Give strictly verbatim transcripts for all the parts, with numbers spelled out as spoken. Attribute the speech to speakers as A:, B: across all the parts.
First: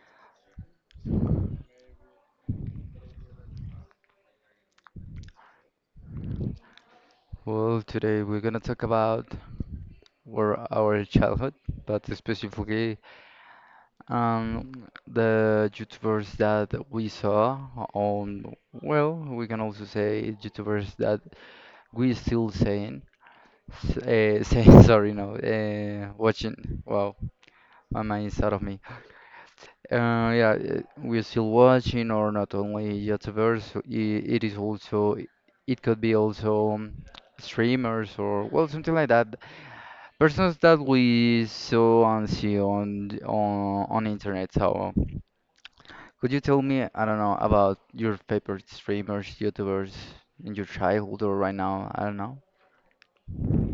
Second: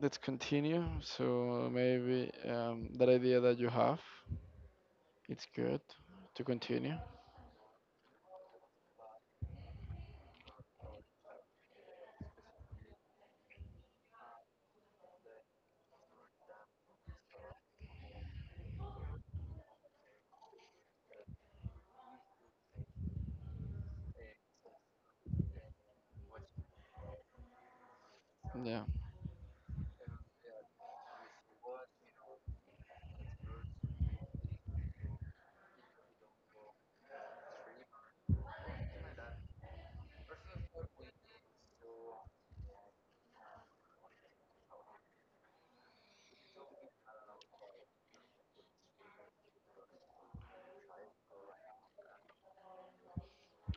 A: let's continue. So maybe um, that idea that you have, it's good to continue.
B: Well, today we're gonna talk about were our childhood, but specifically um, the YouTubers that we saw on, well, we can also say YouTubers that we still saying, uh, saying sorry, no, uh, watching. Wow, my mind is out of me.
A: Yeah.
B: Uh, yeah, uh, we're still watching, or not only YouTubers, i- it is also, it could be also um, streamers or well something like that. Persons that we saw and see on th- on on internet. So, could you tell me, I don't know, about your favorite streamers, YouTubers in your childhood or right now? I don't know.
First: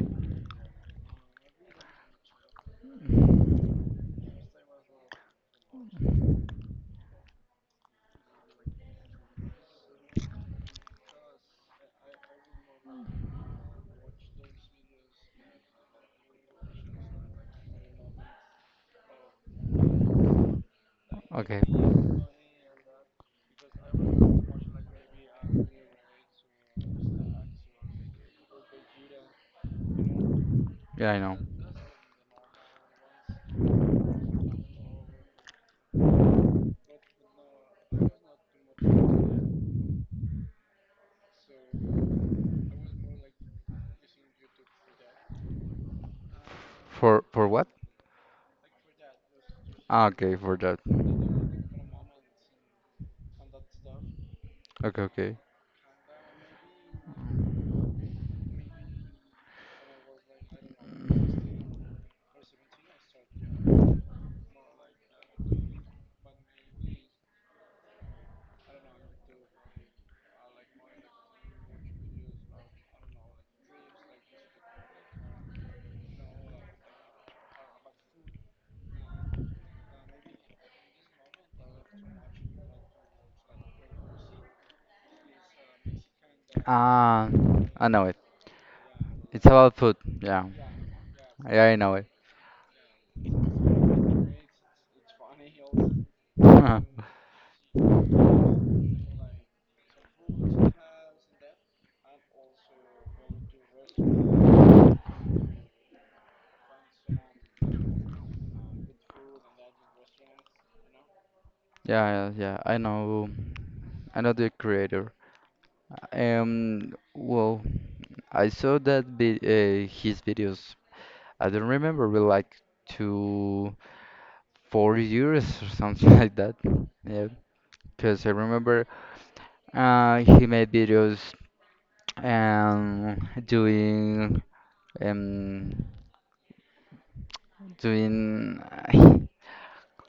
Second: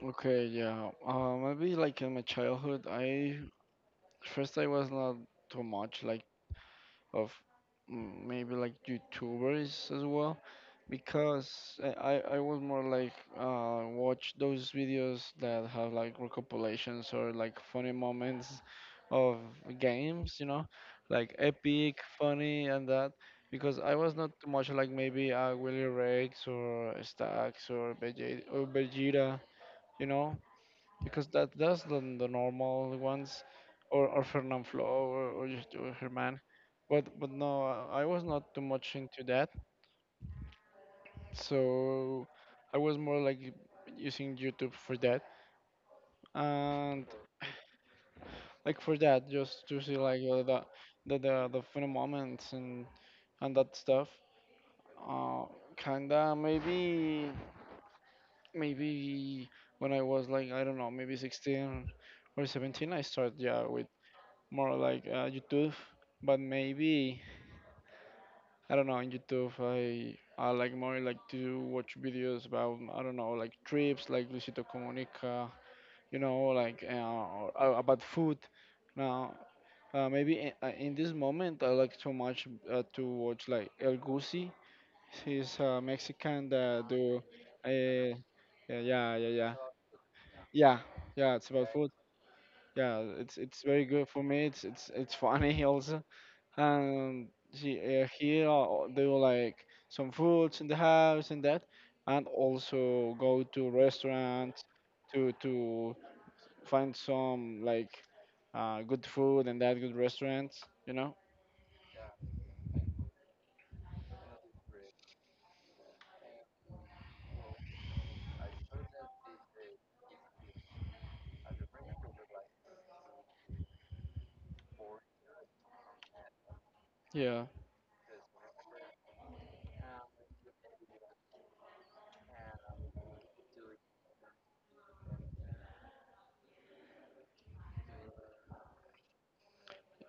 A: Okay, yeah. Uh, maybe like in my childhood, I first I was not too much like of mm, maybe like YouTubers as well, because I I I was more like uh, watch those videos that have like recopilations or like funny moments of games, you know, like
B: Okay.
A: epic, funny, and that. Because I was not too much like maybe uh, Willy Rex or Stacks or Vegeta, or Vegeta, you know,
B: Yeah, I
A: because
B: know.
A: that that's the, the normal ones, or or Fernand Flo or, or just or Herman, but but no, I was not too much into that, so I was more like using YouTube for that and
B: For for what?
A: like for that just to see
B: Ah,
A: like
B: okay,
A: uh,
B: for
A: the
B: that.
A: the the, the funny moments and and that stuff.
B: Okay, okay.
A: Uh, Kinda maybe maybe when I was like I don't know maybe sixteen or seventeen I started yeah with more like uh, YouTube, but maybe I don't know. On YouTube, I I like more like to watch videos about I don't know like trips, like Luisito Comunica, you know, like uh, or, uh, about food. Now, uh, maybe in, uh, in this moment, I like so much uh, to watch like El Gusi. He's a Mexican that do.
B: Ah,
A: Uh,
B: I know it.
A: yeah, yeah, yeah,
B: It's
A: yeah,
B: about food. Yeah,
A: yeah, yeah. It's
B: yeah,
A: about
B: I
A: food.
B: know it.
A: Yeah, it's it's very good for me. It's it's it's funny also. And she, uh, here uh, they will like some foods in the house and that, and also go to restaurants to to find some like uh, good food and that good restaurants, you know?
B: Yeah, yeah, yeah. I know. I know the creator. Um, well, I saw that vi- uh, his videos. I don't remember, but like two, four years or something like that. Yeah,
A: Yeah,
B: because I remember uh, he made videos um doing um doing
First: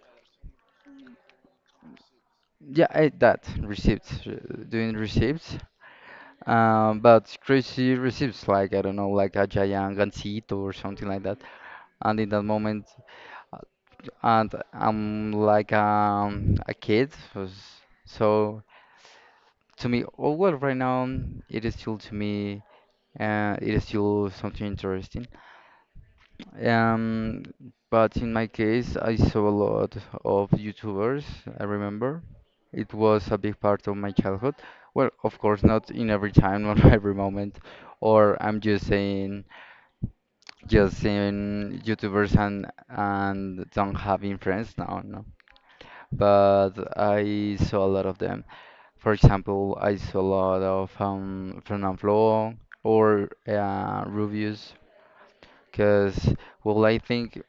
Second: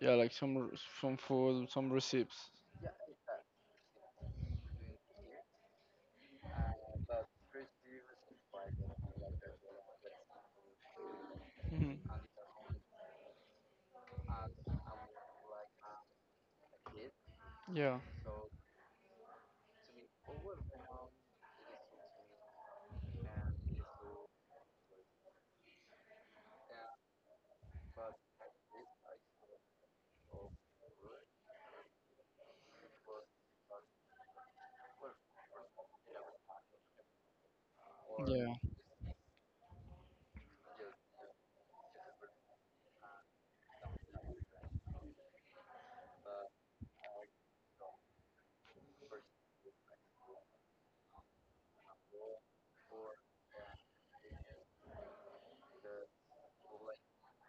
A: yeah, like some r- some food, some receipts.
B: Yeah, I, that receipts, uh, doing receipts, um, but crazy receipts, like I don't know, like a giant gansito or something like that.
A: Mhm.
B: And in that moment, uh, and I'm like um, a kid, was-
A: Yeah,
B: so to me, oh well, right now um, it is still to me, uh, it is still something interesting. Um, but in my case, I saw a lot of YouTubers, I remember. It was a big part of my childhood. Well, of course, not in every time, not every moment, or
A: yeah,
B: I'm just saying, just saying YouTubers and and don't having friends. No, no. But I saw a lot of them. For example, I saw a lot of um, Fernand Flo or uh, Rubius, because well, I think.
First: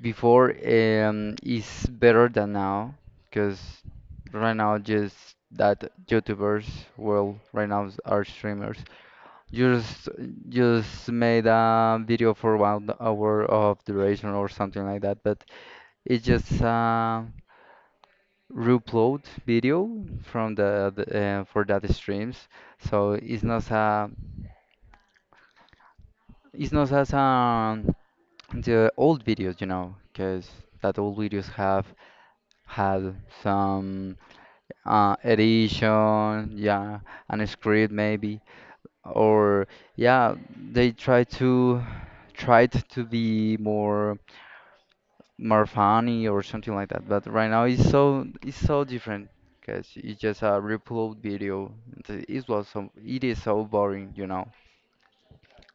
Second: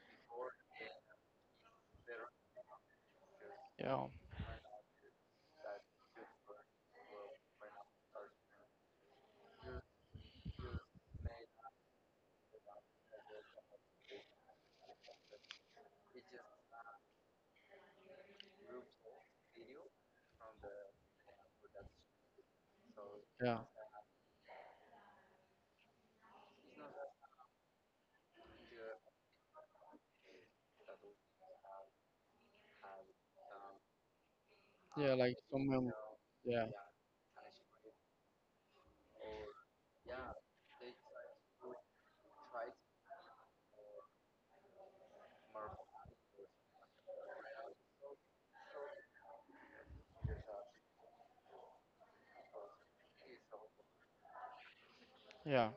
B: Before um, is better than now because
A: yeah,
B: right now just that YouTubers, well, right now s- are streamers. Just just made a video for one hour of duration or something like that, but it's just a reupload video from the, the uh, for that streams. So it's
A: yeah,
B: not a it's not as um the old videos, you know, because that old videos have had some.
A: yeah,
B: Uh,
A: like some. Um,
B: edition,
A: yeah,
B: yeah, and a script maybe, or yeah, they try to tried to be more more funny or something like that. But right now it's so it's so different because it's just a reupload video. Th- It was so it is so boring, you know.
A: yeah,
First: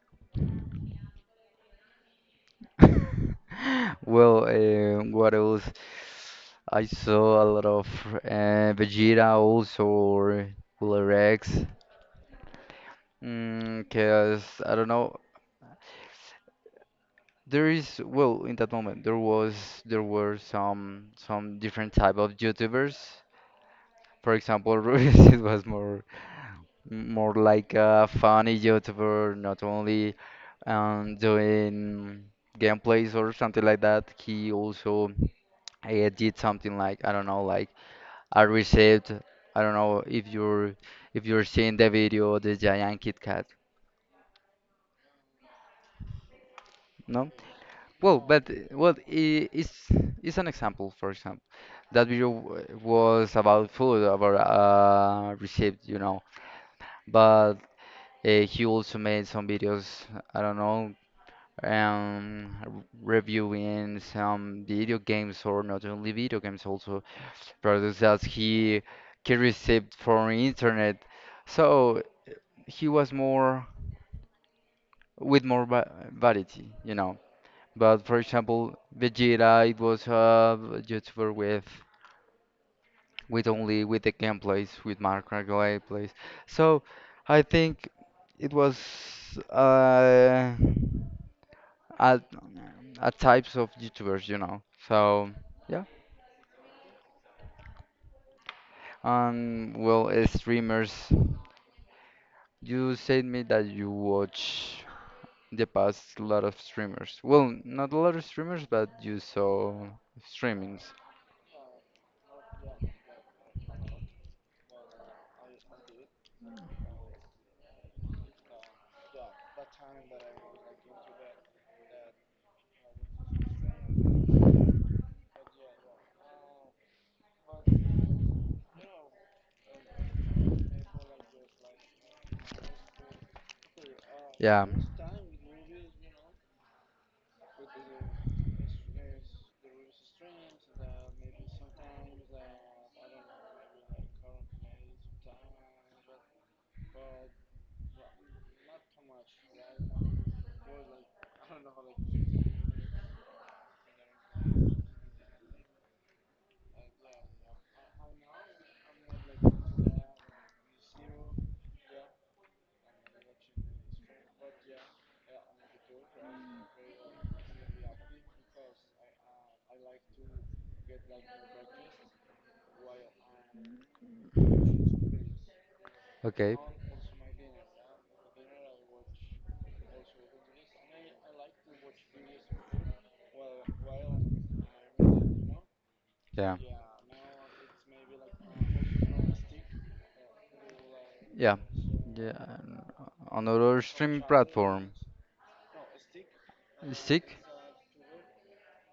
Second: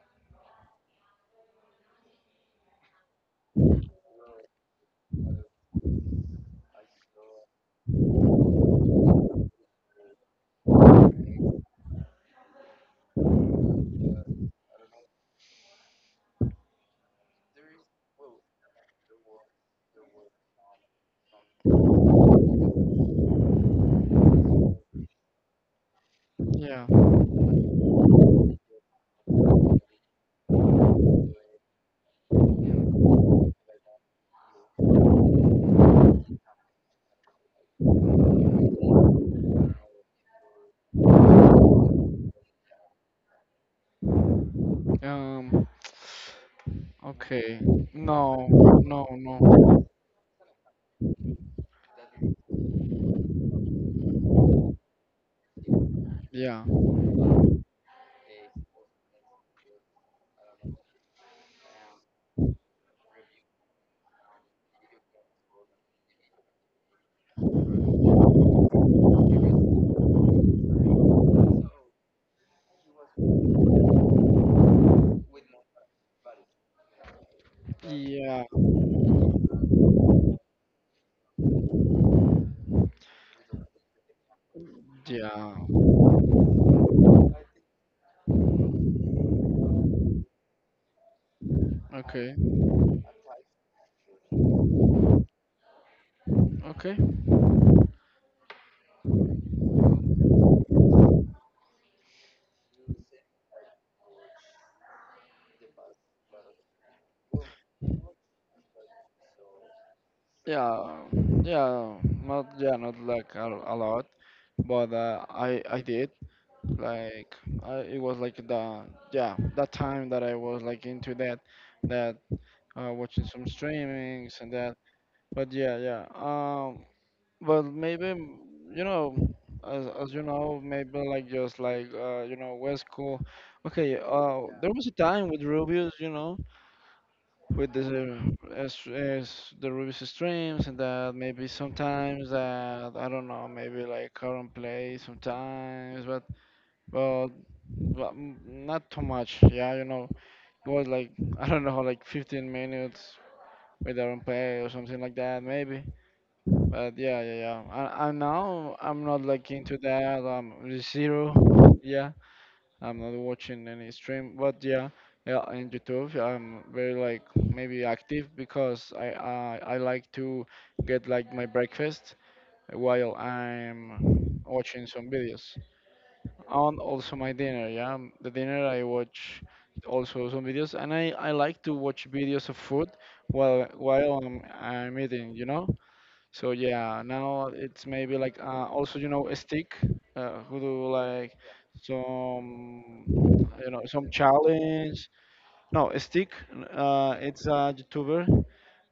B: Well, uh, what else? I saw a lot of uh, Vegeta also or Cooler Rex. Mm, 'cause I don't know. There is well in that moment there was there were some some different type of YouTubers. For example, Rubius it was more
A: yeah.
B: more like a funny YouTuber, not only um, doing gameplays or something like that. He also uh, did something like I don't know, like a receipt. I don't know if you're if you're seeing the video the giant Kit Kat,
A: Um.
B: no?
A: Okay.
B: Well, but uh,
A: No,
B: well,
A: no,
B: i- it's
A: no.
B: it's an example. For example, that video w- was about food, about uh, received, you know.
A: Yeah.
B: But uh, he also made some videos. I don't know, um, r- reviewing some video games or not only video games, also products that he he received from internet. So he was more with more va- variety, you know. But for
A: Yeah.
B: example, Vegeta, it was a YouTuber with with only with the gameplays, with Minecraft
A: Yeah.
B: gameplays. So I think it was uh, a
A: Okay.
B: a types of YouTubers, you know. So yeah.
A: Okay.
B: Um, well, uh, streamers. You said me that you watch the past lot of streamers. Well, not a lot of streamers, but you saw streamings.
A: Yeah. Yeah. Not. Yeah. Not like a, a lot, but uh, I I did like I it was like the yeah that time that I was like into that that uh, watching some streamings and that. But yeah, yeah. Um. But maybe m- you know. As, as you know, maybe like just like uh, you know, West Coast. Okay, uh,
B: Yeah.
A: there was a time with Rubius, you know, with the uh, as, as the Ruby's streams and that maybe sometimes that I don't know maybe like current play sometimes but but, but m- not too much yeah you know it was like I don't know like fifteen minutes with current play or something like that maybe but yeah yeah yeah I, I now I'm not like into that um zero yeah. I'm not watching any stream, but yeah, yeah, in YouTube, I'm very like maybe active because I I, I like to get like my breakfast while I'm watching some videos,
B: Okay.
A: and also my dinner. Yeah, m- the dinner I watch also some videos, and I I like to watch videos of food while while I'm I'm eating. You know, so
B: Yeah.
A: yeah, now it's maybe like uh, also you know a stick uh, who do like
B: Yeah. Yeah. and
A: some
B: on
A: you
B: other
A: know some
B: streaming platform.
A: challenge. No, a stick. Uh,
B: Stick?
A: it's a YouTuber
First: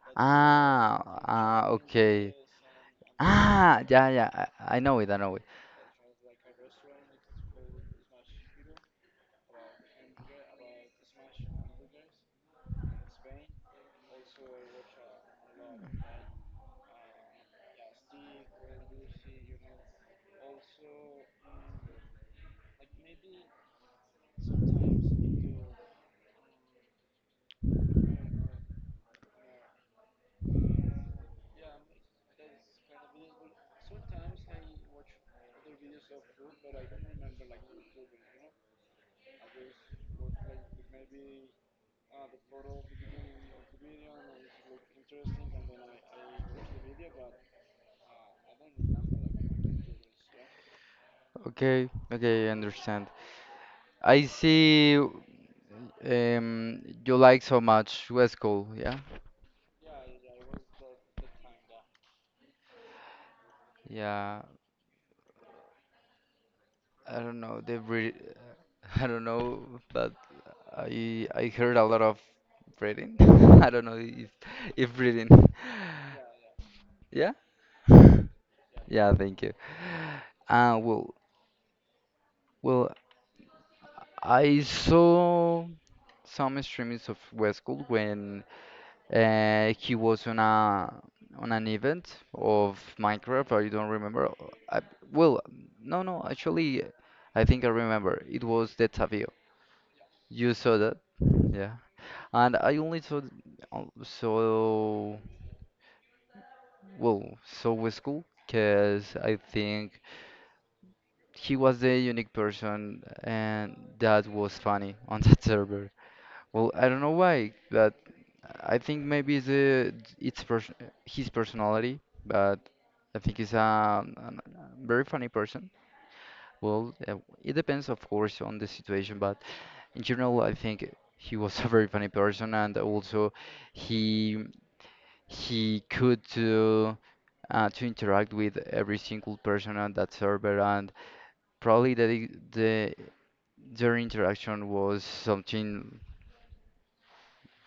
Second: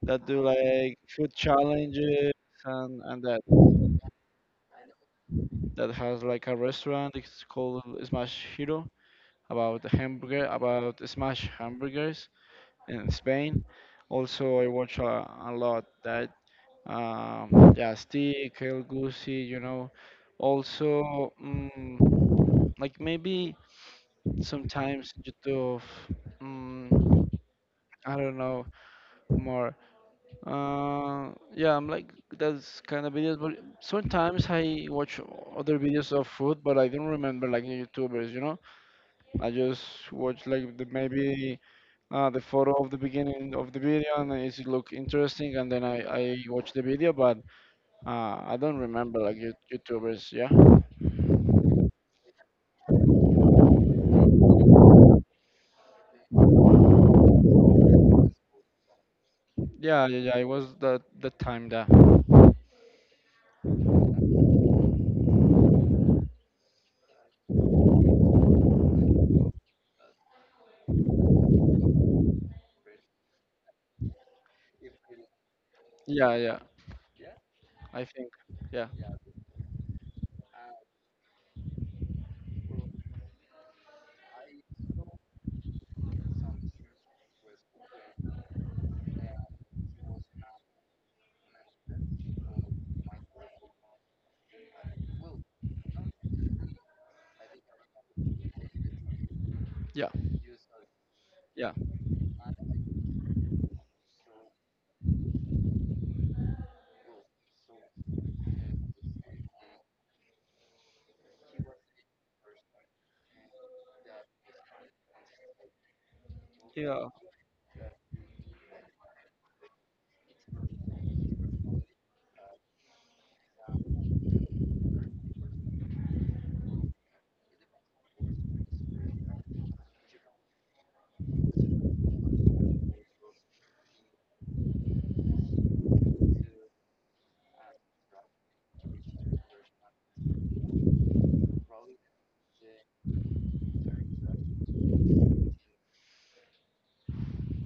A: that do like
B: Ah,
A: food
B: ah,
A: challenges
B: okay.
A: and and that
B: Ah, yeah, yeah. I, I know it. I know it.
A: that has like a restaurant. It's called Smash Hero about the hamburger about smash hamburgers in Spain. Also, I watch a, a lot. That Um, yeah, Stick, El Gucci, you know. Also, mm, like maybe sometimes YouTube, mm, I don't know, more. Uh, yeah, I'm like that's kind of videos, but sometimes I watch other videos of food, but I don't remember like the YouTubers, you know. I just watch like the, maybe uh, the photo of the beginning of the video and it look interesting, and then I I watch the video, but. Uh, I don't remember like you- YouTubers. Yeah,
B: Okay. Okay. I understand. I see. Um, you like so much West Coast. Yeah.
A: yeah, yeah, yeah. It was the the time that.
B: Yeah. I don't know the breed. I don't know, but I I heard a lot of breeding. I don't know if if breeding.
A: Yeah, yeah.
B: Yeah.
A: I think. Yeah,
B: Yeah, thank you. Uh, well, well, I saw some streamings of Westgold when uh, he was on a on an event of Minecraft. I don't remember. I, well, no, no, actually, I think I remember. It was the Tavio.
A: yeah,
B: You saw that?
A: yeah,
B: Yeah. And I only saw um, so well so with school because I think he was the unique person and that was funny on that server. Well, I don't
A: yeah,
B: know why, but I think maybe the it's pers his personality, but I think he's a, very funny person. Well, uh, it depends, of course, on the situation, but in general, I think he was a very funny person, and also he he could to uh, to interact with every single person on that server and probably that the the- their interaction was something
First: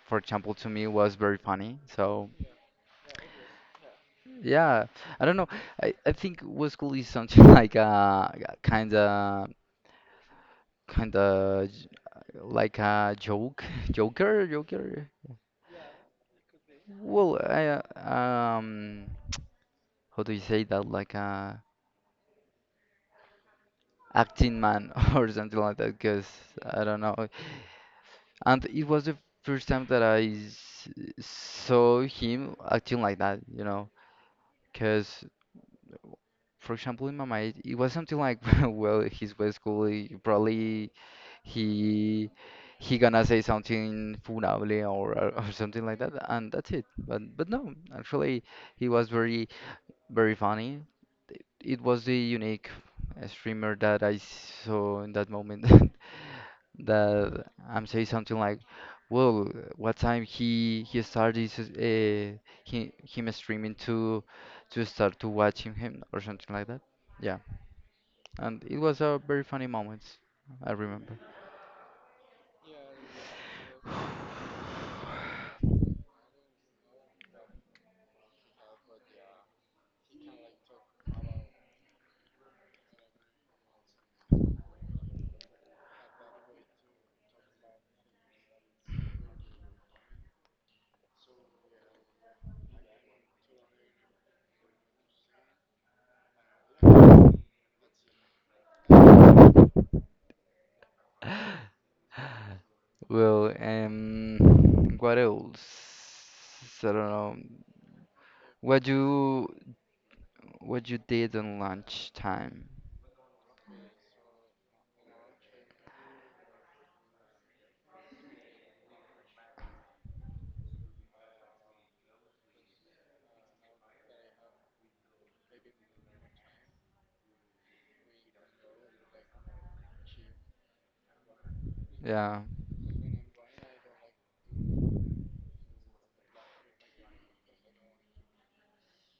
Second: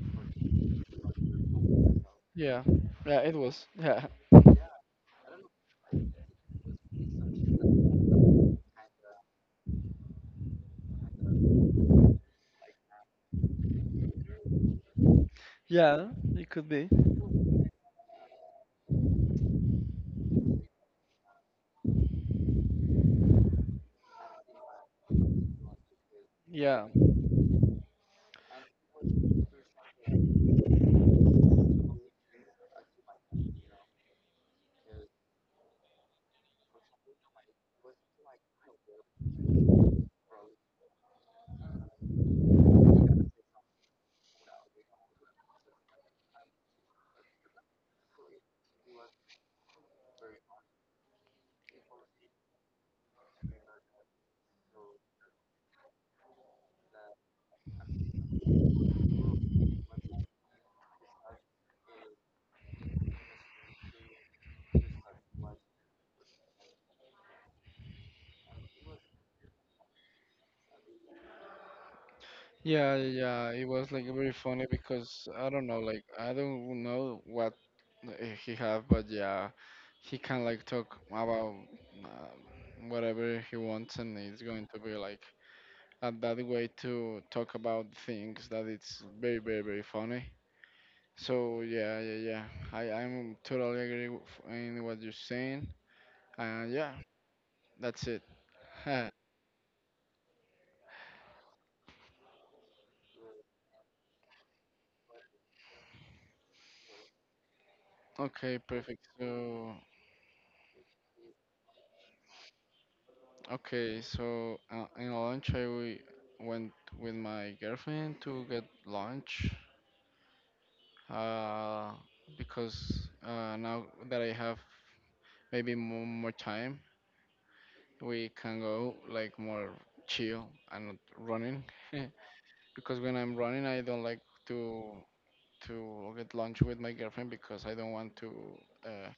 B: for example to me was very funny so
A: yeah, yeah. It was. Yeah,
B: yeah I don't know, i, I think was cool is something like a kind of kind of like a joke joker joker
A: yeah. It could be.
B: well i uh, um how do you say that like a acting man or something like that because I
A: Yeah,
B: don't know. And it was the first time that I s- saw him acting like that, you know, because for example in my mind it was something like well he's way school he- probably he he gonna say something funable or uh, or something like that and that's it but but no actually he was very very funny it was the unique uh, streamer that I saw in that moment that I'm saying something like, well, what time he he started uh, he him streaming to to start to watching him or something like that. Yeah, and it was a very funny moment. I remember.
A: yeah, yeah. It was like very funny because I don't know, like I don't know what uh, he have, but yeah, he can like talk about uh, whatever he wants, and it's going to be like and that way to talk about things that it's very very very funny so yeah yeah yeah i i'm totally agree w- f- in what you're saying and yeah that's it
B: Well, um, what else? I don't know.
A: okay
B: What
A: perfect
B: you
A: so
B: what you did on lunch time?
A: okay so uh, in lunch I we went with my girlfriend to get lunch uh because uh now that I have maybe more, more time we can go like more chill and not running
B: Yeah,
A: because when I'm running, I don't like to to get lunch with my girlfriend because I don't want to uh,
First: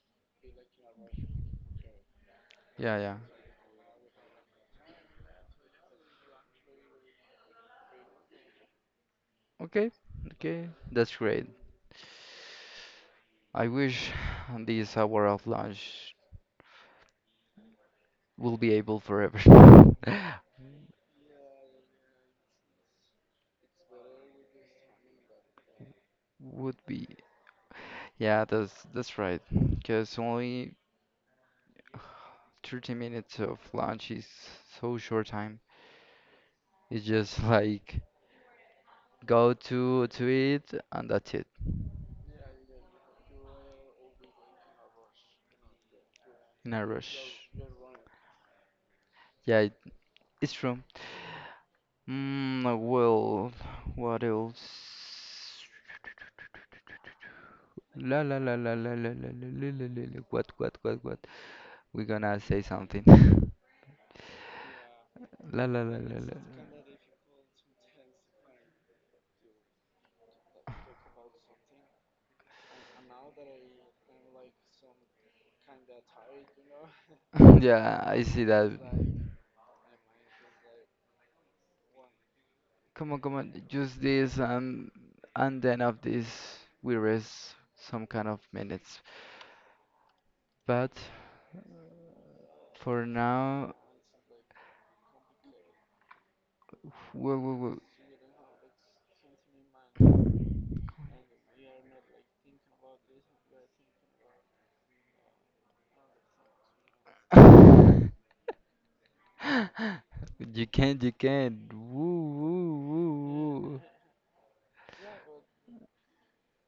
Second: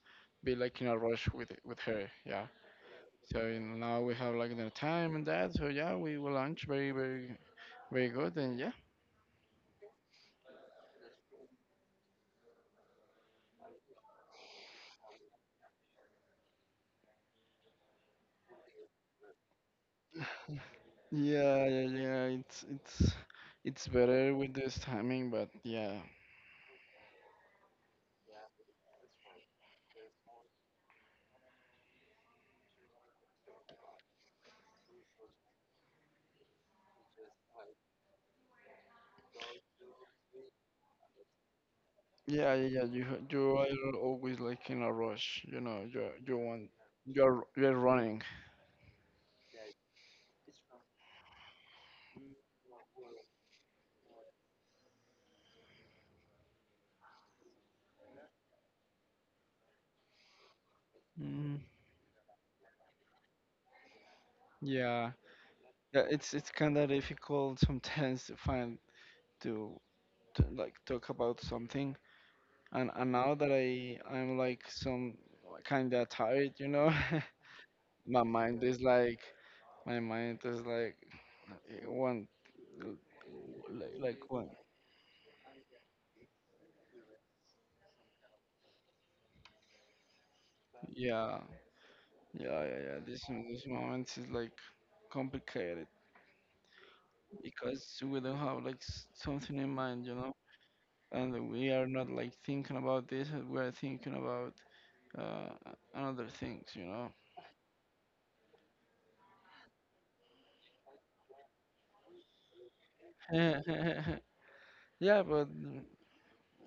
A: be like in a rush with with her. Yeah.
B: yeah, yeah.
A: So you know, now we have like the time and that. So yeah, we will lunch very very very good and yeah.
B: Okay, okay, that's great. I wish this hour of lunch will be able forever.
A: Yeah yeah yeah. It's it's it's better with this timing, but yeah.
B: Would be. Yeah, that's that's right. Because only thirty minutes of lunch is so short time. It's just like go to to eat and that's it
A: Yeah, yeah, yeah. You ha- you are always like in a rush, you know. You you want
B: in a rush.
A: you're you're running.
B: Yeah, it, it's true. Mm, well, what else? La la la la la la la la la la la. La. What what what what?
A: Mm,
B: We're gonna say something.
A: yeah,
B: La la la
A: yeah,
B: la la.
A: it's
B: La.
A: it's kind of difficult sometimes to find to, to like talk about something, and and now that I I'm like some kind of tired, you know,
B: Yeah, I
A: my
B: see
A: mind
B: that.
A: is like my mind is like eh, one
B: Come on, come on.
A: like
B: Just
A: like
B: this
A: one
B: and and then of this we rest some kind of minutes. But
A: yeah yeah yeah yeah.
B: for
A: This this
B: now,
A: moment is like complicated
B: woo, woo,
A: because we don't have like s- something in mind, you know, and we are not like thinking about this. We are thinking about uh, and other things, you know.
B: woo. You can't, you can't. Woo, woo, woo, woo.
A: Yeah, but mm,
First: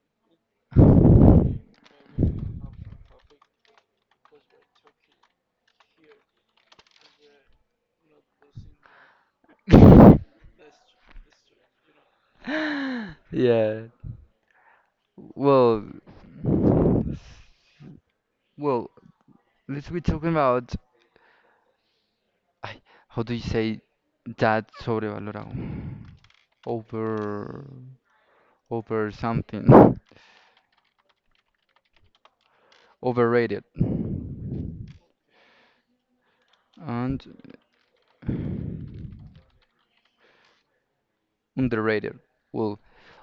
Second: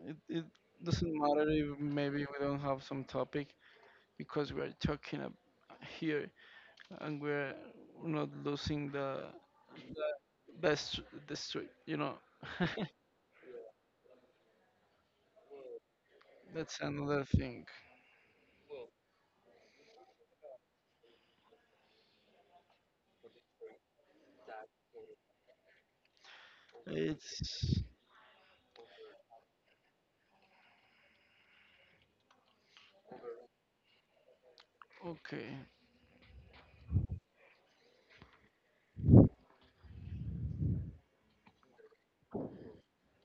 A: it, it doesn't matter if maybe we don't have some topic because we are talking ab- here and we're not losing the best the street, you know.
B: Yeah. Well,
A: That's another thing.
B: well, let's be talking about ay, how do you say that sobrevalorado? Over,
A: It's
B: over something. Overrated.
A: okay,
B: and underrated. Well,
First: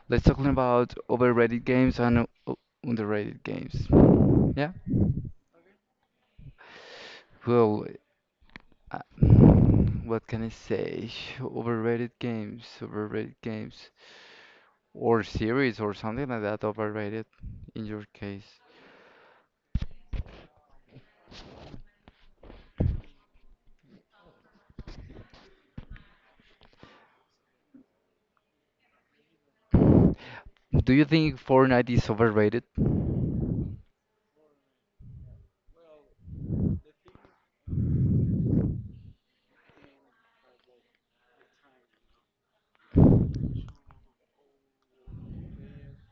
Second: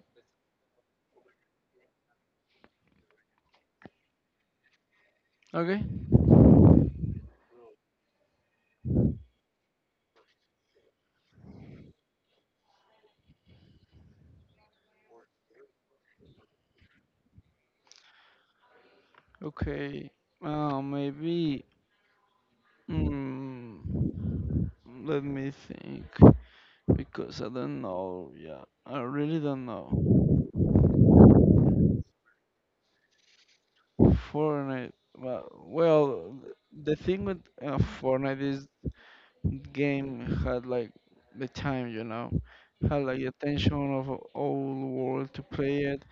B: let's talk about overrated games and uh, underrated games. Yeah.
A: okay,
B: Well, uh, what can I say? Overrated games, overrated games, or series or something like that. Overrated in your case.
A: okay. Uh, maybe. Mm, let me think because I don't know. Yeah, I really don't know.
B: Do you think Fortnite is overrated?
A: Fortnite. Well, well, the thing with uh, Fortnite is game had like the time, you know, had like attention of a whole world to play it.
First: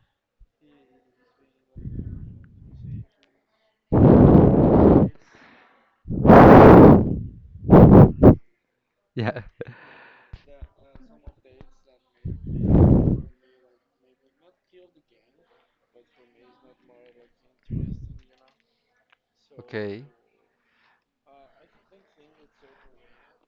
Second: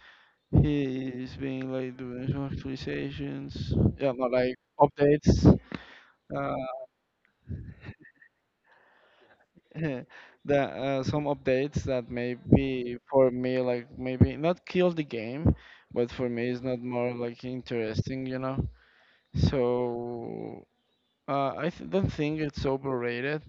A: He's been like doing some actualizations, yeah, not like updates. Uh,
B: Yeah.
A: the uh, some updates that maybe for me like maybe not kill the game, but for me it's not more like interesting, you know.
B: Okay.
A: So Uh, I th- don't think it's overrated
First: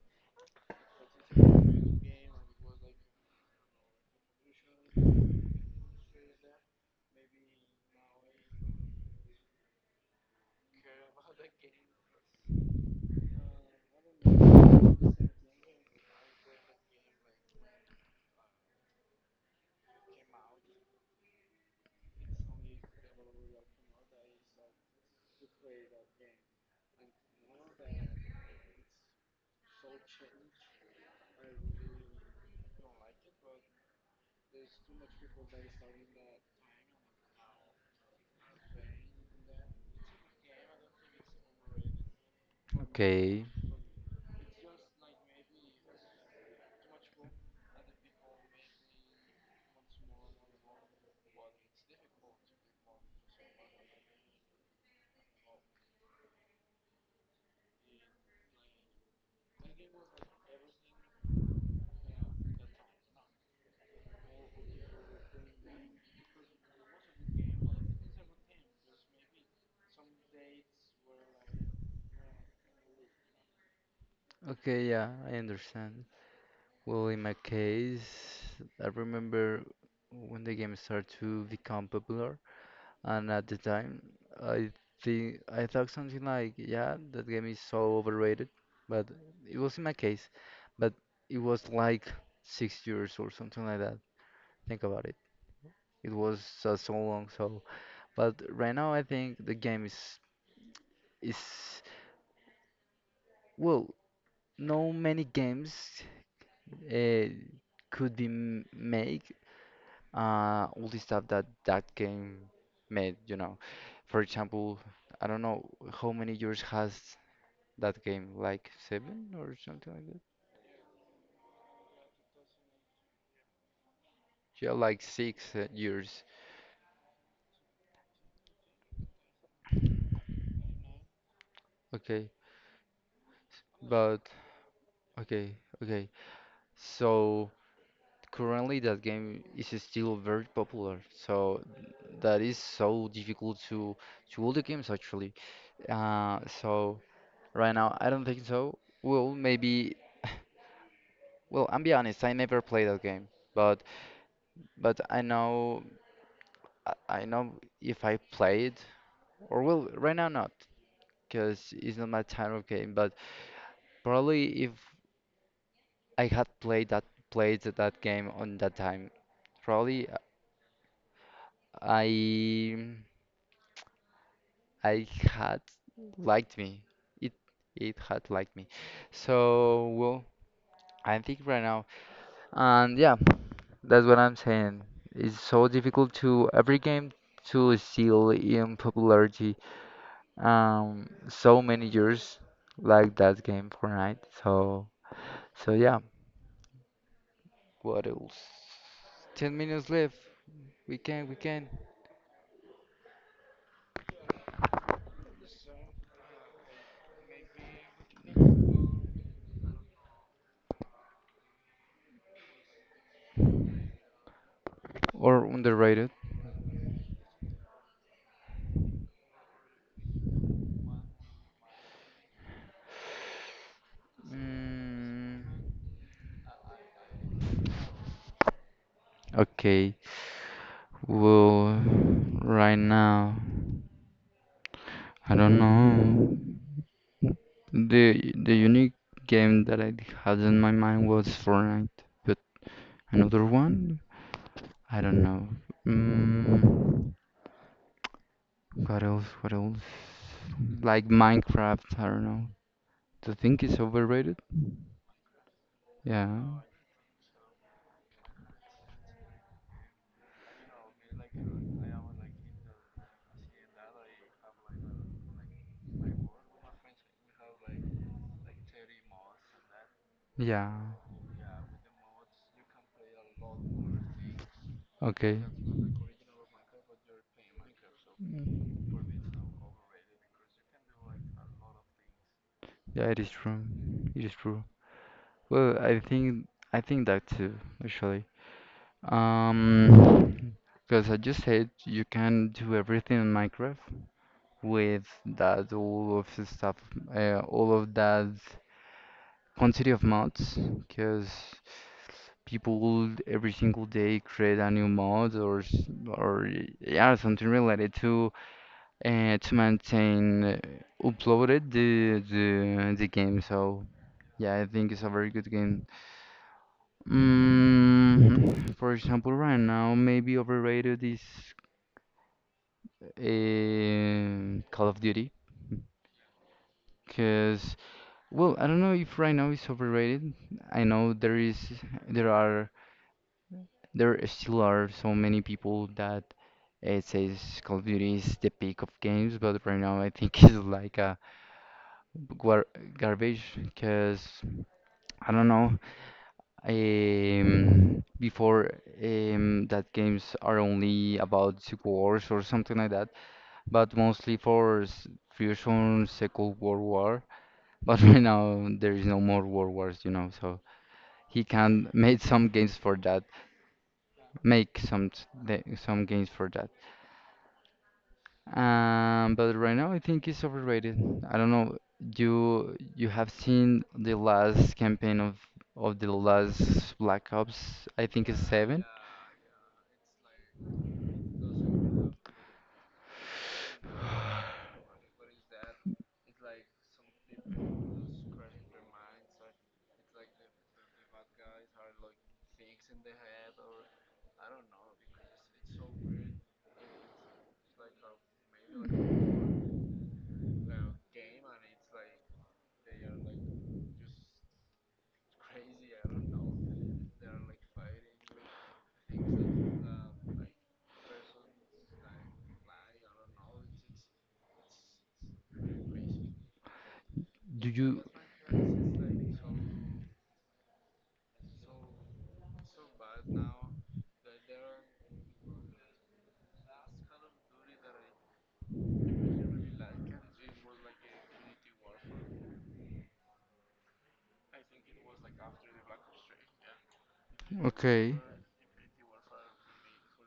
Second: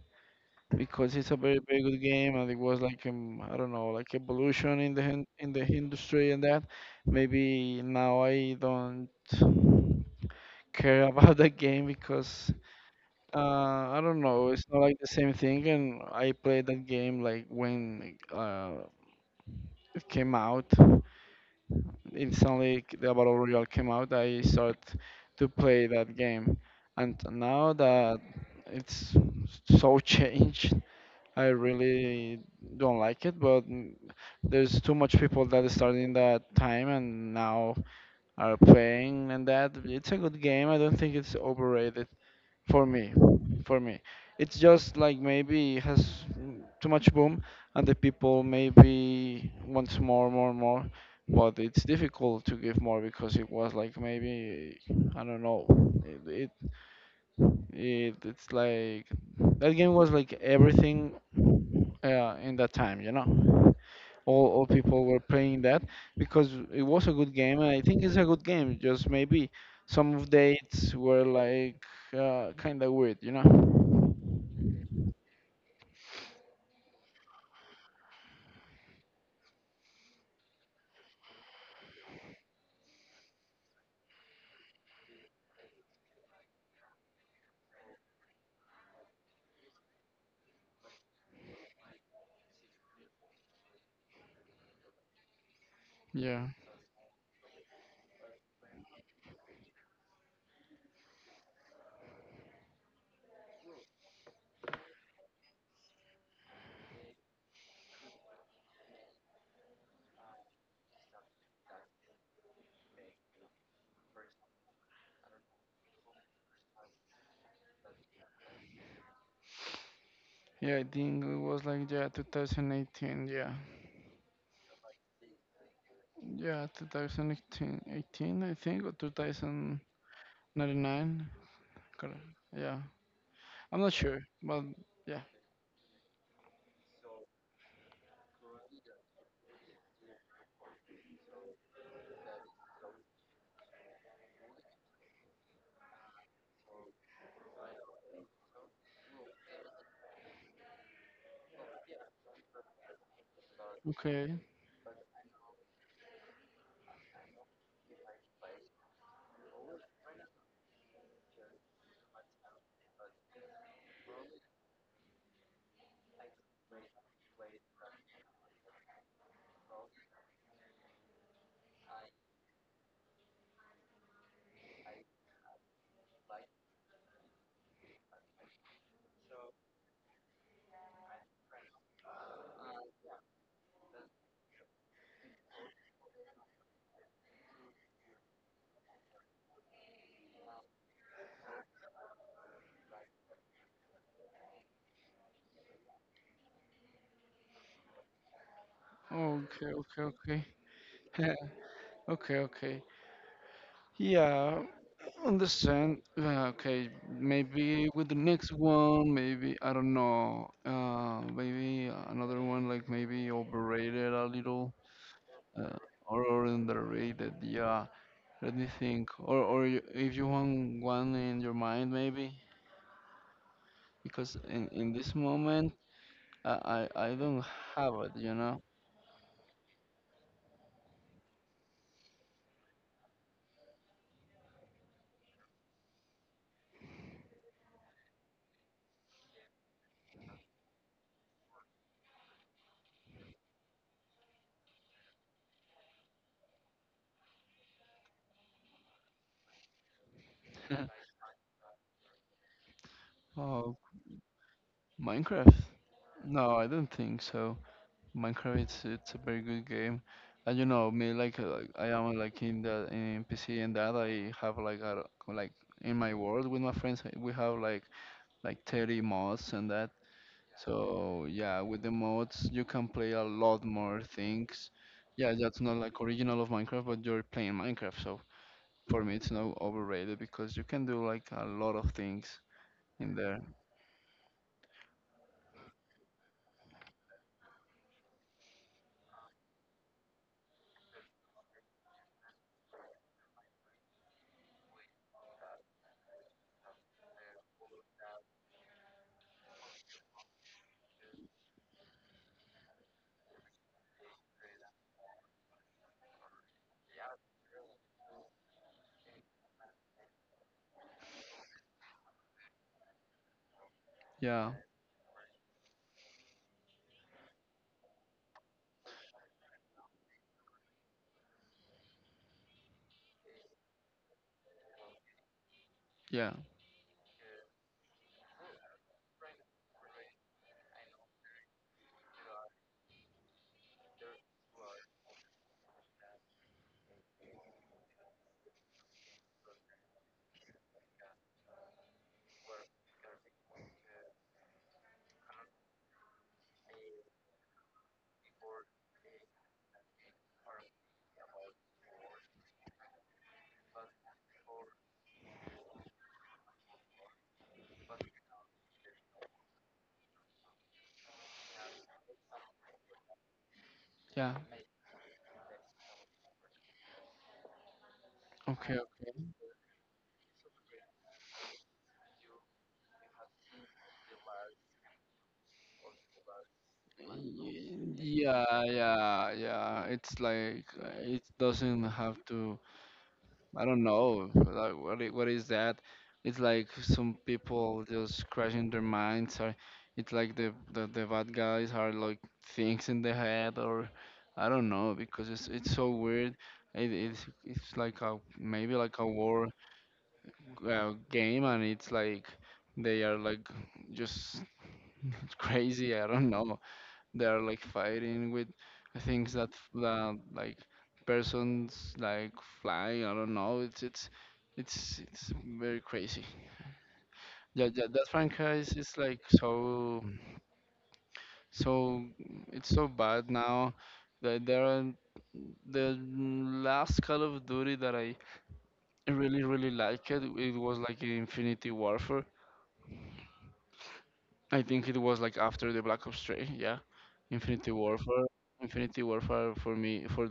A: because it's a very very good game and it was like um, I don't know like evolution in the hin- in the industry and that. Maybe now I don't care about that game because uh, I don't know it's not like the same thing and I played that game like when uh, it came out instantly the Battle Royale came out I started to play that game and now that it's so changed I really don't like it, but mm, there's too much people that started in that time and now are playing and that. It's a good game. I don't think it's overrated for me.
B: Okay.
A: For me, it's just like maybe it has mm, too much boom and the people maybe wants more, more, more. But it's difficult to give more because it was like maybe I don't know. It, it it, it's like that game was like everything uh, in that time, you know. All all people were playing that because it was a good game, and I think it's a good game. Just maybe some of the dates were like uh, kind of weird, you know.
B: Okay. Yeah, I understand. Well, in my case, I remember when the game started to become popular. And at the time, I think I thought something like, yeah, that game is so overrated, but it was in my case, but it was like six years or something like that. Think about it. It was
A: Yeah,
B: so, so long. So, but right now I think the game is is well, no many games uh, could be m make uh all the stuff that that game made. You know, for example, I don't know how many years has. That game like seven or something like that.
A: yeah, I think it was like yeah, twenty eighteen, yeah,
B: Yeah, like six uh, years.
A: yeah, twenty eighteen, eighteen, eighteen, I think, or twenty ninety-nine. Correct.
B: Okay,
A: Yeah, I'm not sure,
B: but
A: but yeah,
B: okay, okay. So currently that game is still very popular. So that is so difficult to to all the games actually. Uh, so right now I don't think so. Well, maybe. Well, I'm be honest. I never played that game, but
A: okay.
B: but I know I I know if I played or well right now not because it's not my type of game, but. Probably if I had played that played that game on that time, probably I I had liked me. It it had liked me. So well, I think right now, and yeah, that's what I'm saying. It's so difficult to every game to steal in popularity. Um, so many years like that game Fortnite. So so yeah. What else? Ten
A: Okay,
B: minutes
A: okay,
B: left.
A: okay.
B: We can, we can.
A: Okay, okay. Yeah, understand. Uh, Okay, maybe with the next one, maybe I don't know. Uh, maybe another one like maybe overrated a little,
B: Or
A: uh,
B: underrated.
A: or, or underrated. Yeah, let me think. Or or you- if you want one in your mind, maybe because in in this
B: Mm,
A: moment, I I, I don't have it. You know.
B: okay. Well, right now, I don't know. The the unique game that I had in my mind was Fortnite, but another one, I don't know. Mm, what else? What else? Like Minecraft, I don't know. The thing
A: Oh,
B: is overrated?
A: Minecraft?
B: Yeah.
A: No, I don't think so. Minecraft it's it's a very good game. And you know me like uh, like, I am like in the in P C and that I have like a, like in my world with my friends uh, we have like like thirty mods and that.
B: Yeah.
A: So yeah, with the mods you can play a lot more things. Yeah,
B: Okay.
A: that's not like original of Minecraft, but you're playing Minecraft. So for me it's not overrated because you can do like a lot of things
B: Yeah,
A: in
B: it is
A: there.
B: true. It is true. Well, I think I think that too, actually. Um, because I just said you can do everything in Minecraft with that all of the stuff, uh, all of that quantity of mods. Because people every single day create a new mod or s- or yeah something related to uh, to maintain uh, uploaded the the the game. So
A: Yeah,
B: yeah, I think it's a very good game. Mm, for example, right now, maybe overrated is um Call of Duty.
A: yeah,
B: Because, well, I don't know if right now it's overrated. I know there is, there are, There still are so many people that it says Call of Duty is the peak of games, but right now I think it's like a gar garbage. Because I don't know. Um, before um, that games are only about Civil Wars or something like that, but mostly for s- Fusion Second World War. But right now there is no more World Wars, you know, so he can make some games for that,
A: yeah.
B: make some s- the- some games for that.
A: Okay. Okay.
B: Um, but right now I think it's overrated. I don't know. You you have seen the last campaign of of the last Black Ops, I think it's
A: Yeah,
B: seven.
A: yeah, yeah. It's like uh, it doesn't have to. I don't know. Like, what i- what is that? It's like some people just crashing their minds. Or it's like the, the the bad guys are like things in the head, or I don't know because it's it's so weird. It, it's it's like a maybe like a war uh, game, and it's like they are like just crazy. I don't know they are like fighting with things that that like persons like flying. I don't know. It's it's it's it's very crazy. Yeah,
B: Do
A: yeah,
B: you
A: that franchise is like so so it's so bad now that there are the last Call of Duty that I really really liked it. It was like Infinity Warfare. I think it was like after the Black Ops three. Yeah, Infinity
B: Okay,
A: Warfare. Infinity Warfare for me for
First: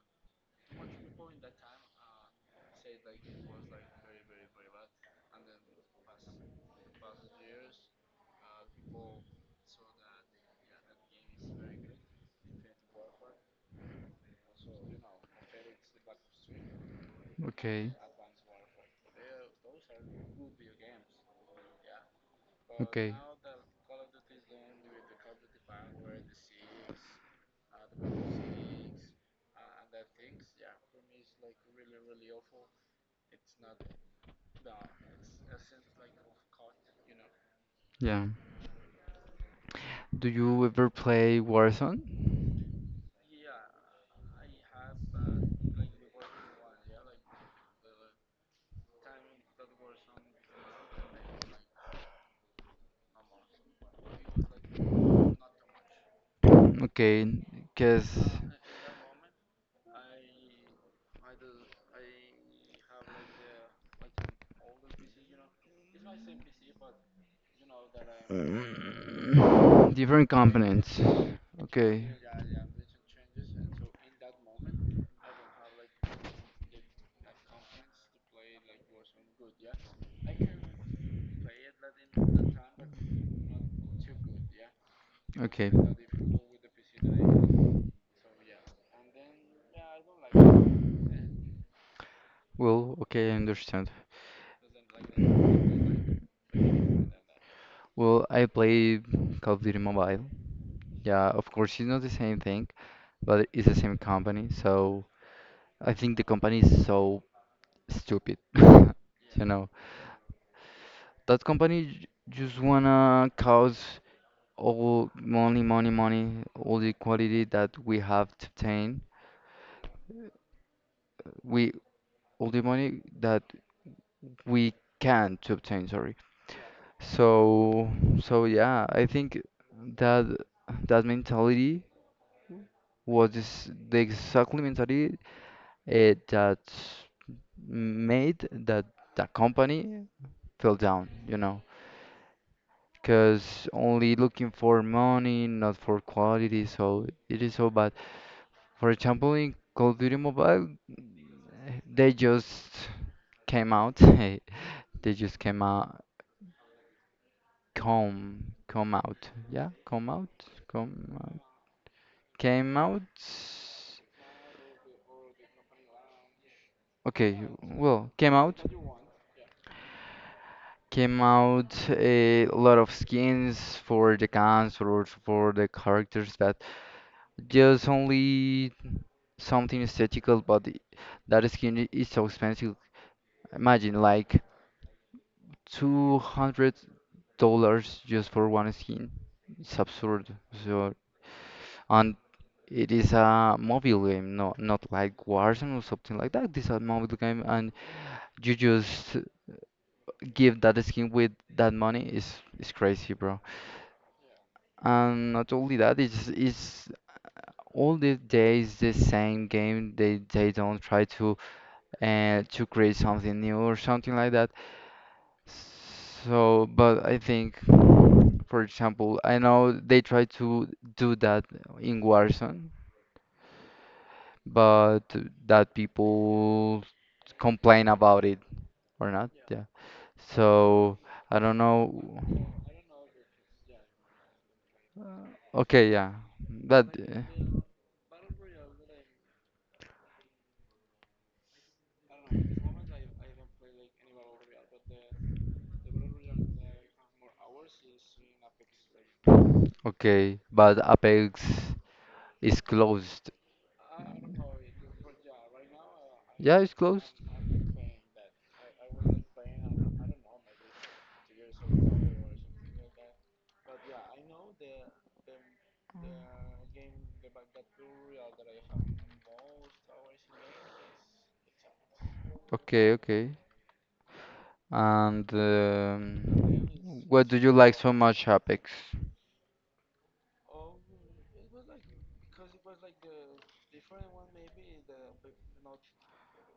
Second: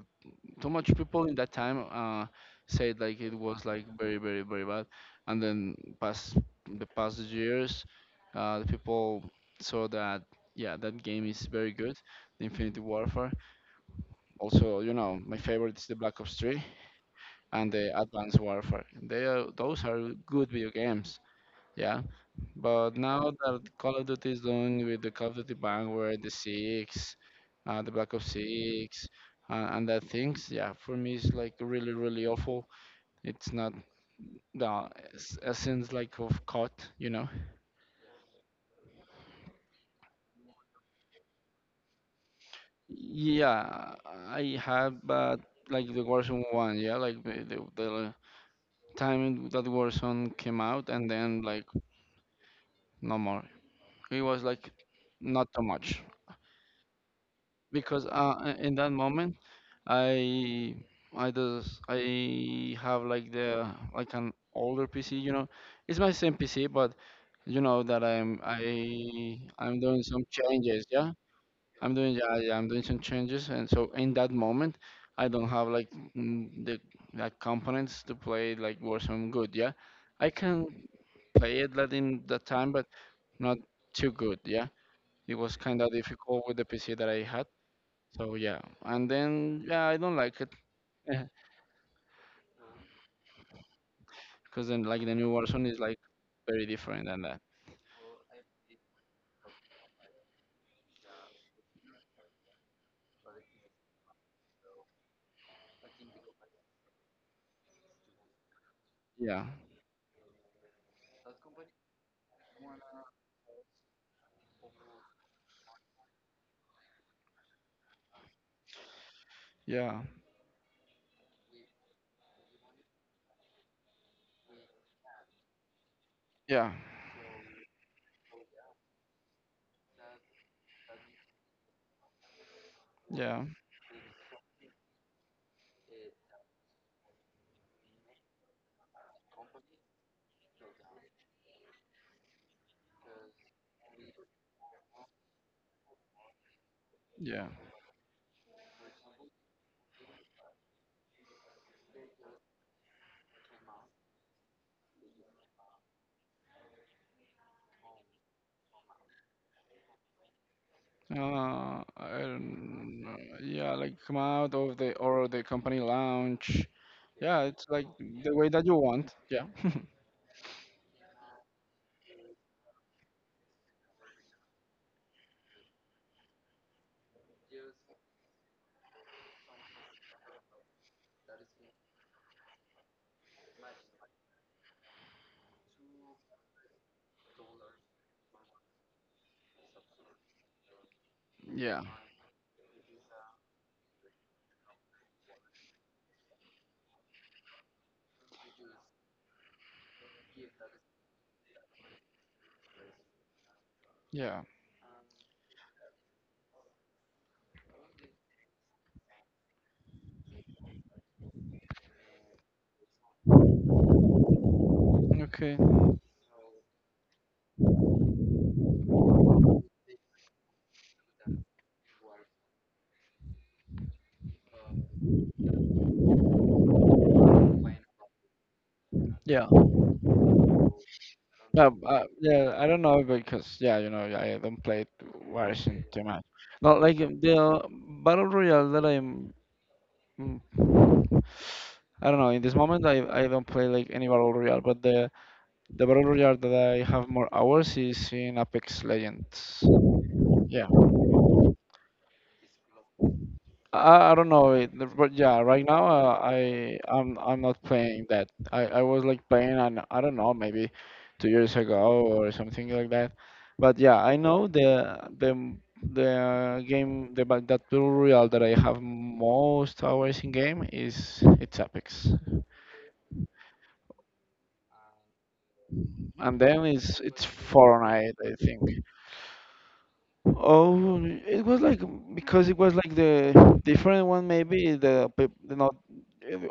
A: too much people in that time, uh, said like it was like very very very bad, and then past the past years, uh, the people saw that, yeah, that game is very good, the infinity warfare. Also, you know, my favorite is the black ops three and the
B: okay,
A: advanced warfare. They are, those are good video games. Yeah, but
B: okay.
A: now that Call of Duty is doing with the Call of Duty Vanguard, the Six, uh, the Black Ops Six, uh, and that things, yeah, for me it's like really, really awful. It's not the es- essence like of C O D, you know.
B: Yeah. Do you ever play Warzone?
A: Yeah, I have, but like the Warzone one, yeah, like the, the the time that Warzone came out, and then like no more. It was like not too much.
B: Okay,
A: Because
B: because
A: uh, uh, in that moment, i i just i have like the like an older pc, you know. It's my same pc, but you know that i'm i i'm doing
B: different
A: some
B: components.
A: changes. Yeah,
B: Okay.
A: I'm doing, yeah, yeah, I'm doing some changes, and so in that moment I don't have like mm, the like components to play like warzone good. Yeah, I can play it like in that time, but not too good. Yeah, it
B: Okay.
A: was kind of difficult with the pc that I had. So yeah, and then, yeah, I don't like it.
B: Well, okay, I understand.
A: Because then like the new Warzone is like very different than that.
B: Well, I play Call of Duty Mobile. Yeah, of course, it's not the same thing, but it's the same company. So I think the company is so stupid. You
A: Yeah,
B: know, that company j- just wanna cause all money, money, money, all the quality that we have to obtain.
A: yeah,
B: We all the money that we can to obtain, sorry.
A: yeah,
B: So so yeah, I think that that mentality was
A: yeah,
B: this, the exactly mentality uh, that made that that company fell down, you know. Because only looking for money, not for quality, so it is
A: yeah.
B: so bad. For example, in Call of Duty Mobile, eh, they just came out. eh, They just came out, come, come out. Yeah, come out, come out.
A: Uh, I
B: Came out.
A: don't know. Yeah, like come out of the or the company lounge.
B: Okay,
A: Yeah, it's like
B: well, came
A: the
B: out
A: way that you want. Yeah,
B: came out a lot of skins for the guns or for the characters that just only something aesthetical, but i- that skin i- is so expensive. Imagine like two hundred dollars just for one skin. It's absurd. So
A: yeah,
B: and it is a mobile game, no, not like Warzone or something like that. This is a mobile game, and you just give that skin with that money is is crazy, bro.
A: yeah.
B: And not only that, it's it's all the days the same game. They they don't try to and to create something new or something like that.
A: Okay.
B: So, but I think, for example, I know they try to do that in Warzone, but that people complain about it or not.
A: Yeah.
B: Yeah. So I don't
A: No, uh,
B: know.
A: yeah, I don't know because, yeah, you know, I don't play Warzone
B: Okay,
A: too
B: yeah.
A: much. No,
B: But
A: like
B: uh,
A: the Battle Royale that I am. Mm. I don't know. In this moment, I, I don't play like any battle royale, but the the battle royale that I have more hours is in Apex Legends.
B: okay,
A: Yeah,
B: but Apex is closed.
A: I, I don't know, it, but yeah, right now, uh,
B: Yeah, it's
A: I
B: closed.
A: I'm I'm not playing that. I I was like playing on, I don't know, maybe two years ago or something like that. But yeah, I know the the the game, the ba- that battle royale that I have most hours in game is, it's Apex.
B: Okay, okay. And
A: And
B: um,
A: then it's,
B: what
A: it's
B: do you like so
A: Fahrenheit,
B: much,
A: I think.
B: Apex?
A: Oh, it was like because it was like the different one, maybe the pe- the not.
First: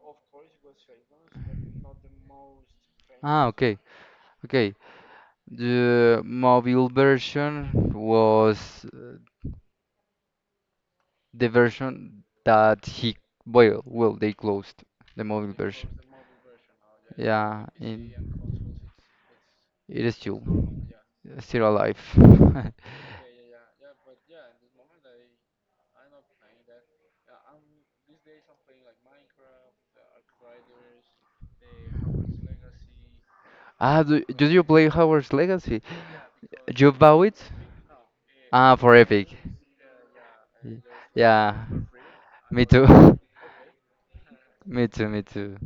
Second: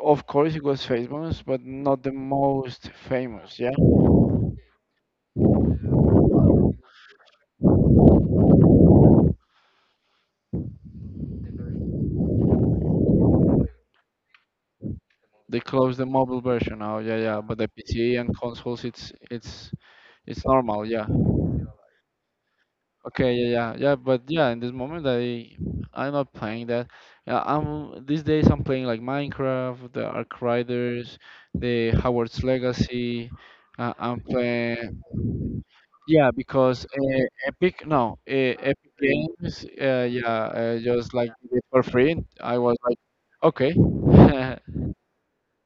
A: Of course, it was famous, but not the most
B: Ah,
A: famous. Yeah,
B: okay, okay. The mobile version was uh, the version that he, well, well, they closed the mobile
A: they closed
B: version.
A: the mobile version now. Yeah, yeah, but
B: Yeah,
A: the
B: in,
A: P C and consoles, it's it's
B: it is still
A: it's normal. Yeah.
B: still alive.
A: Okay, yeah, yeah, yeah, but yeah, in this moment I I'm not playing that. Yeah, I'm, these days I'm playing like Minecraft, the Ark Riders, the Howard's Legacy. Uh,
B: Ah,
A: I'm
B: do, do you play
A: playing,
B: Hogwarts Legacy?
A: yeah, because
B: You
A: uh,
B: bought it?
A: Epic, no, uh,
B: Ah,
A: Epic
B: for Epic.
A: Games, uh, yeah, uh,
B: Y-
A: just like did it
B: Yeah.
A: for free. I
B: Me
A: was
B: too.
A: like okay,
B: Me too, me too.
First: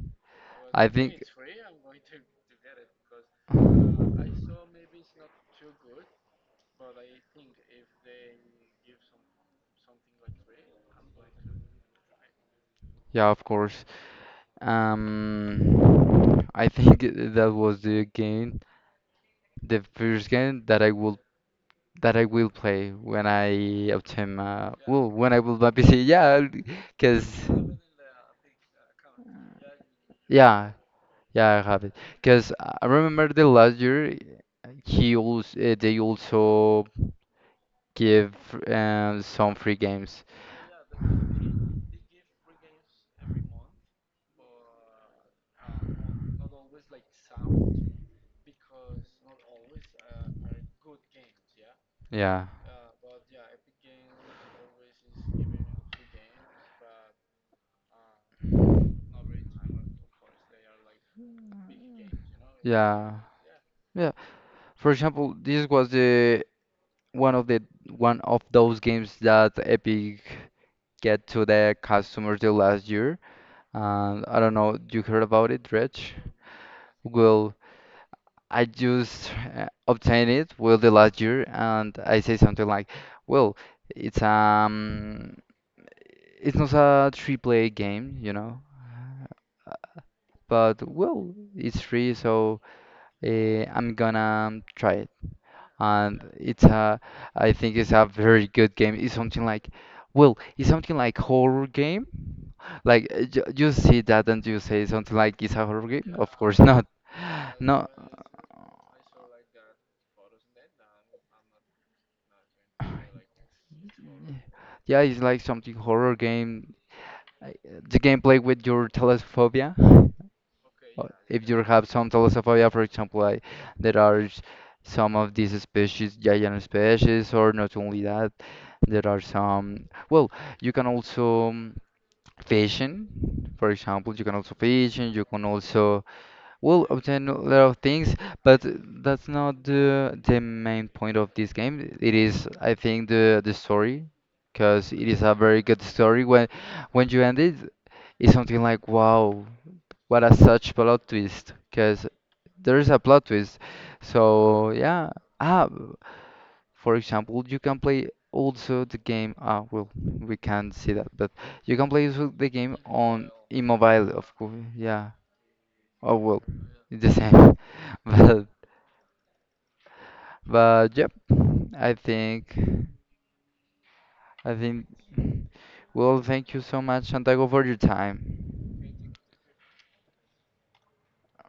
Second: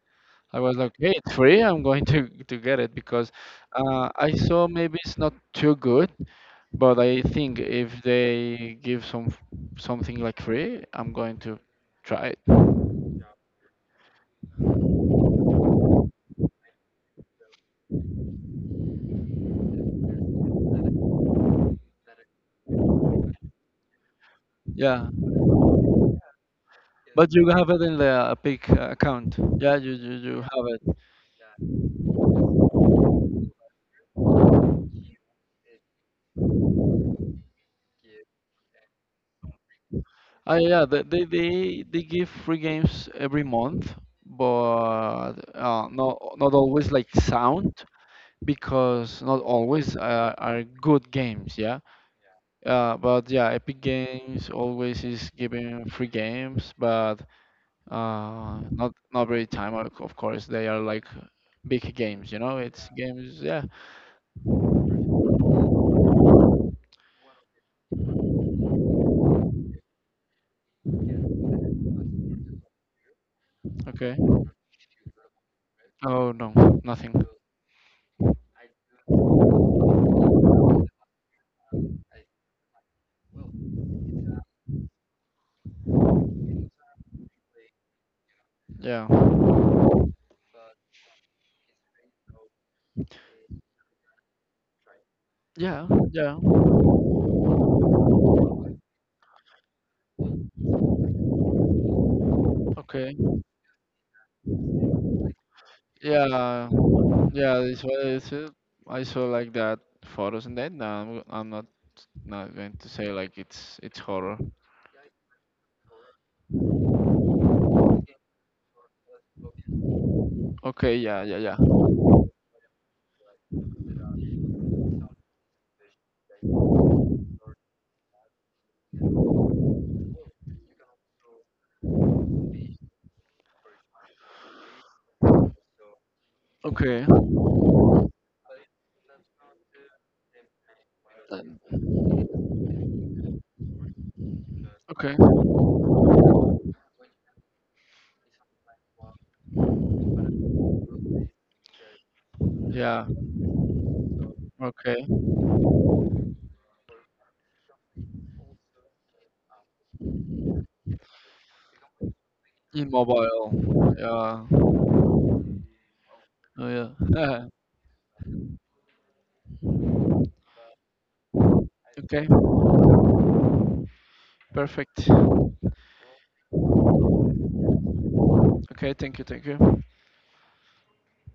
A: I was
B: I
A: like, hey,
B: think
A: it's free, I'm going to to get it, because uh, I saw maybe it's not too good, but I think if they give some f- something like free, I'm going to try it.
B: Yeah, of course. Um, I think that was the game, the first game that I will that I will play when I obtain my well,
A: Yeah,
B: when I will buy P C. Yeah, because
A: but you have it in the Epic uh, account. Yeah, you, you you have
B: yeah,
A: it.
B: yeah, I have it. Because I remember the last year he also uh, they also give um, some free games.
A: Ah, yeah, they they they they give free games every month, but uh, not not always like sound, because not always, uh, are good games. Yeah,
B: Yeah,
A: uh, but yeah, Epic Games always is giving free games, but Uh, not not very time, of of course. They are like big games, you know. It's
B: yeah,
A: games, yeah.
B: yeah. For example, this was the one of the one of those games that Epic get to the customers the last year.
A: Okay.
B: And I don't know, you heard about it, Dredge?
A: Oh no, nothing.
B: Well, I just uh, obtained it well the last year, and I say something like, "Well, it's um, it's not a triple A game, you know."
A: Yeah,
B: But well, it's free, so Eh, I'm gonna try it.
A: yeah,
B: And
A: yeah.
B: it's a, I think it's a very good game. It's something like, well, it's something like horror game. Like
A: Okay.
B: uh, you, you see that and you say something like it's a horror game? Of course
A: Yeah,
B: not.
A: yeah. This
B: No.
A: what it's, uh, I saw like that photos, and then no, I'm I'm not not going to say like it's it's horror.
B: Yeah, it's like something horror game. I- The gameplay with your thalassophobia.
A: Okay.
B: Uh,
A: Yeah, yeah,
B: If you
A: yeah.
B: have some thalassophobia, for example, I, there are s- some of these species, giant species, or not only that. There are some, well, you can also um, fashion, for example, you can also fashion, you can also, well,
A: Okay.
B: obtain a lot of things, but that's not the the main point of this
A: Then.
B: game. It is, I think, the the story, because it
A: Okay.
B: is a very good story. When when you end it, it's something like, wow, what a such plot twist, because there is a
A: Yeah.
B: plot twist. So
A: Okay.
B: yeah, ah. For example, you can play also the game. Ah, well, we can't see that, but you can play also the game
A: In
B: on
A: mobile.
B: immobile, of
A: Yeah.
B: course. Yeah. Oh well,
A: Oh yeah.
B: it's the same. But but yep, I
A: Okay.
B: think I think.
A: Perfect.
B: Well, thank you so much, Santiago, for your time.
A: Okay, thank you, thank you.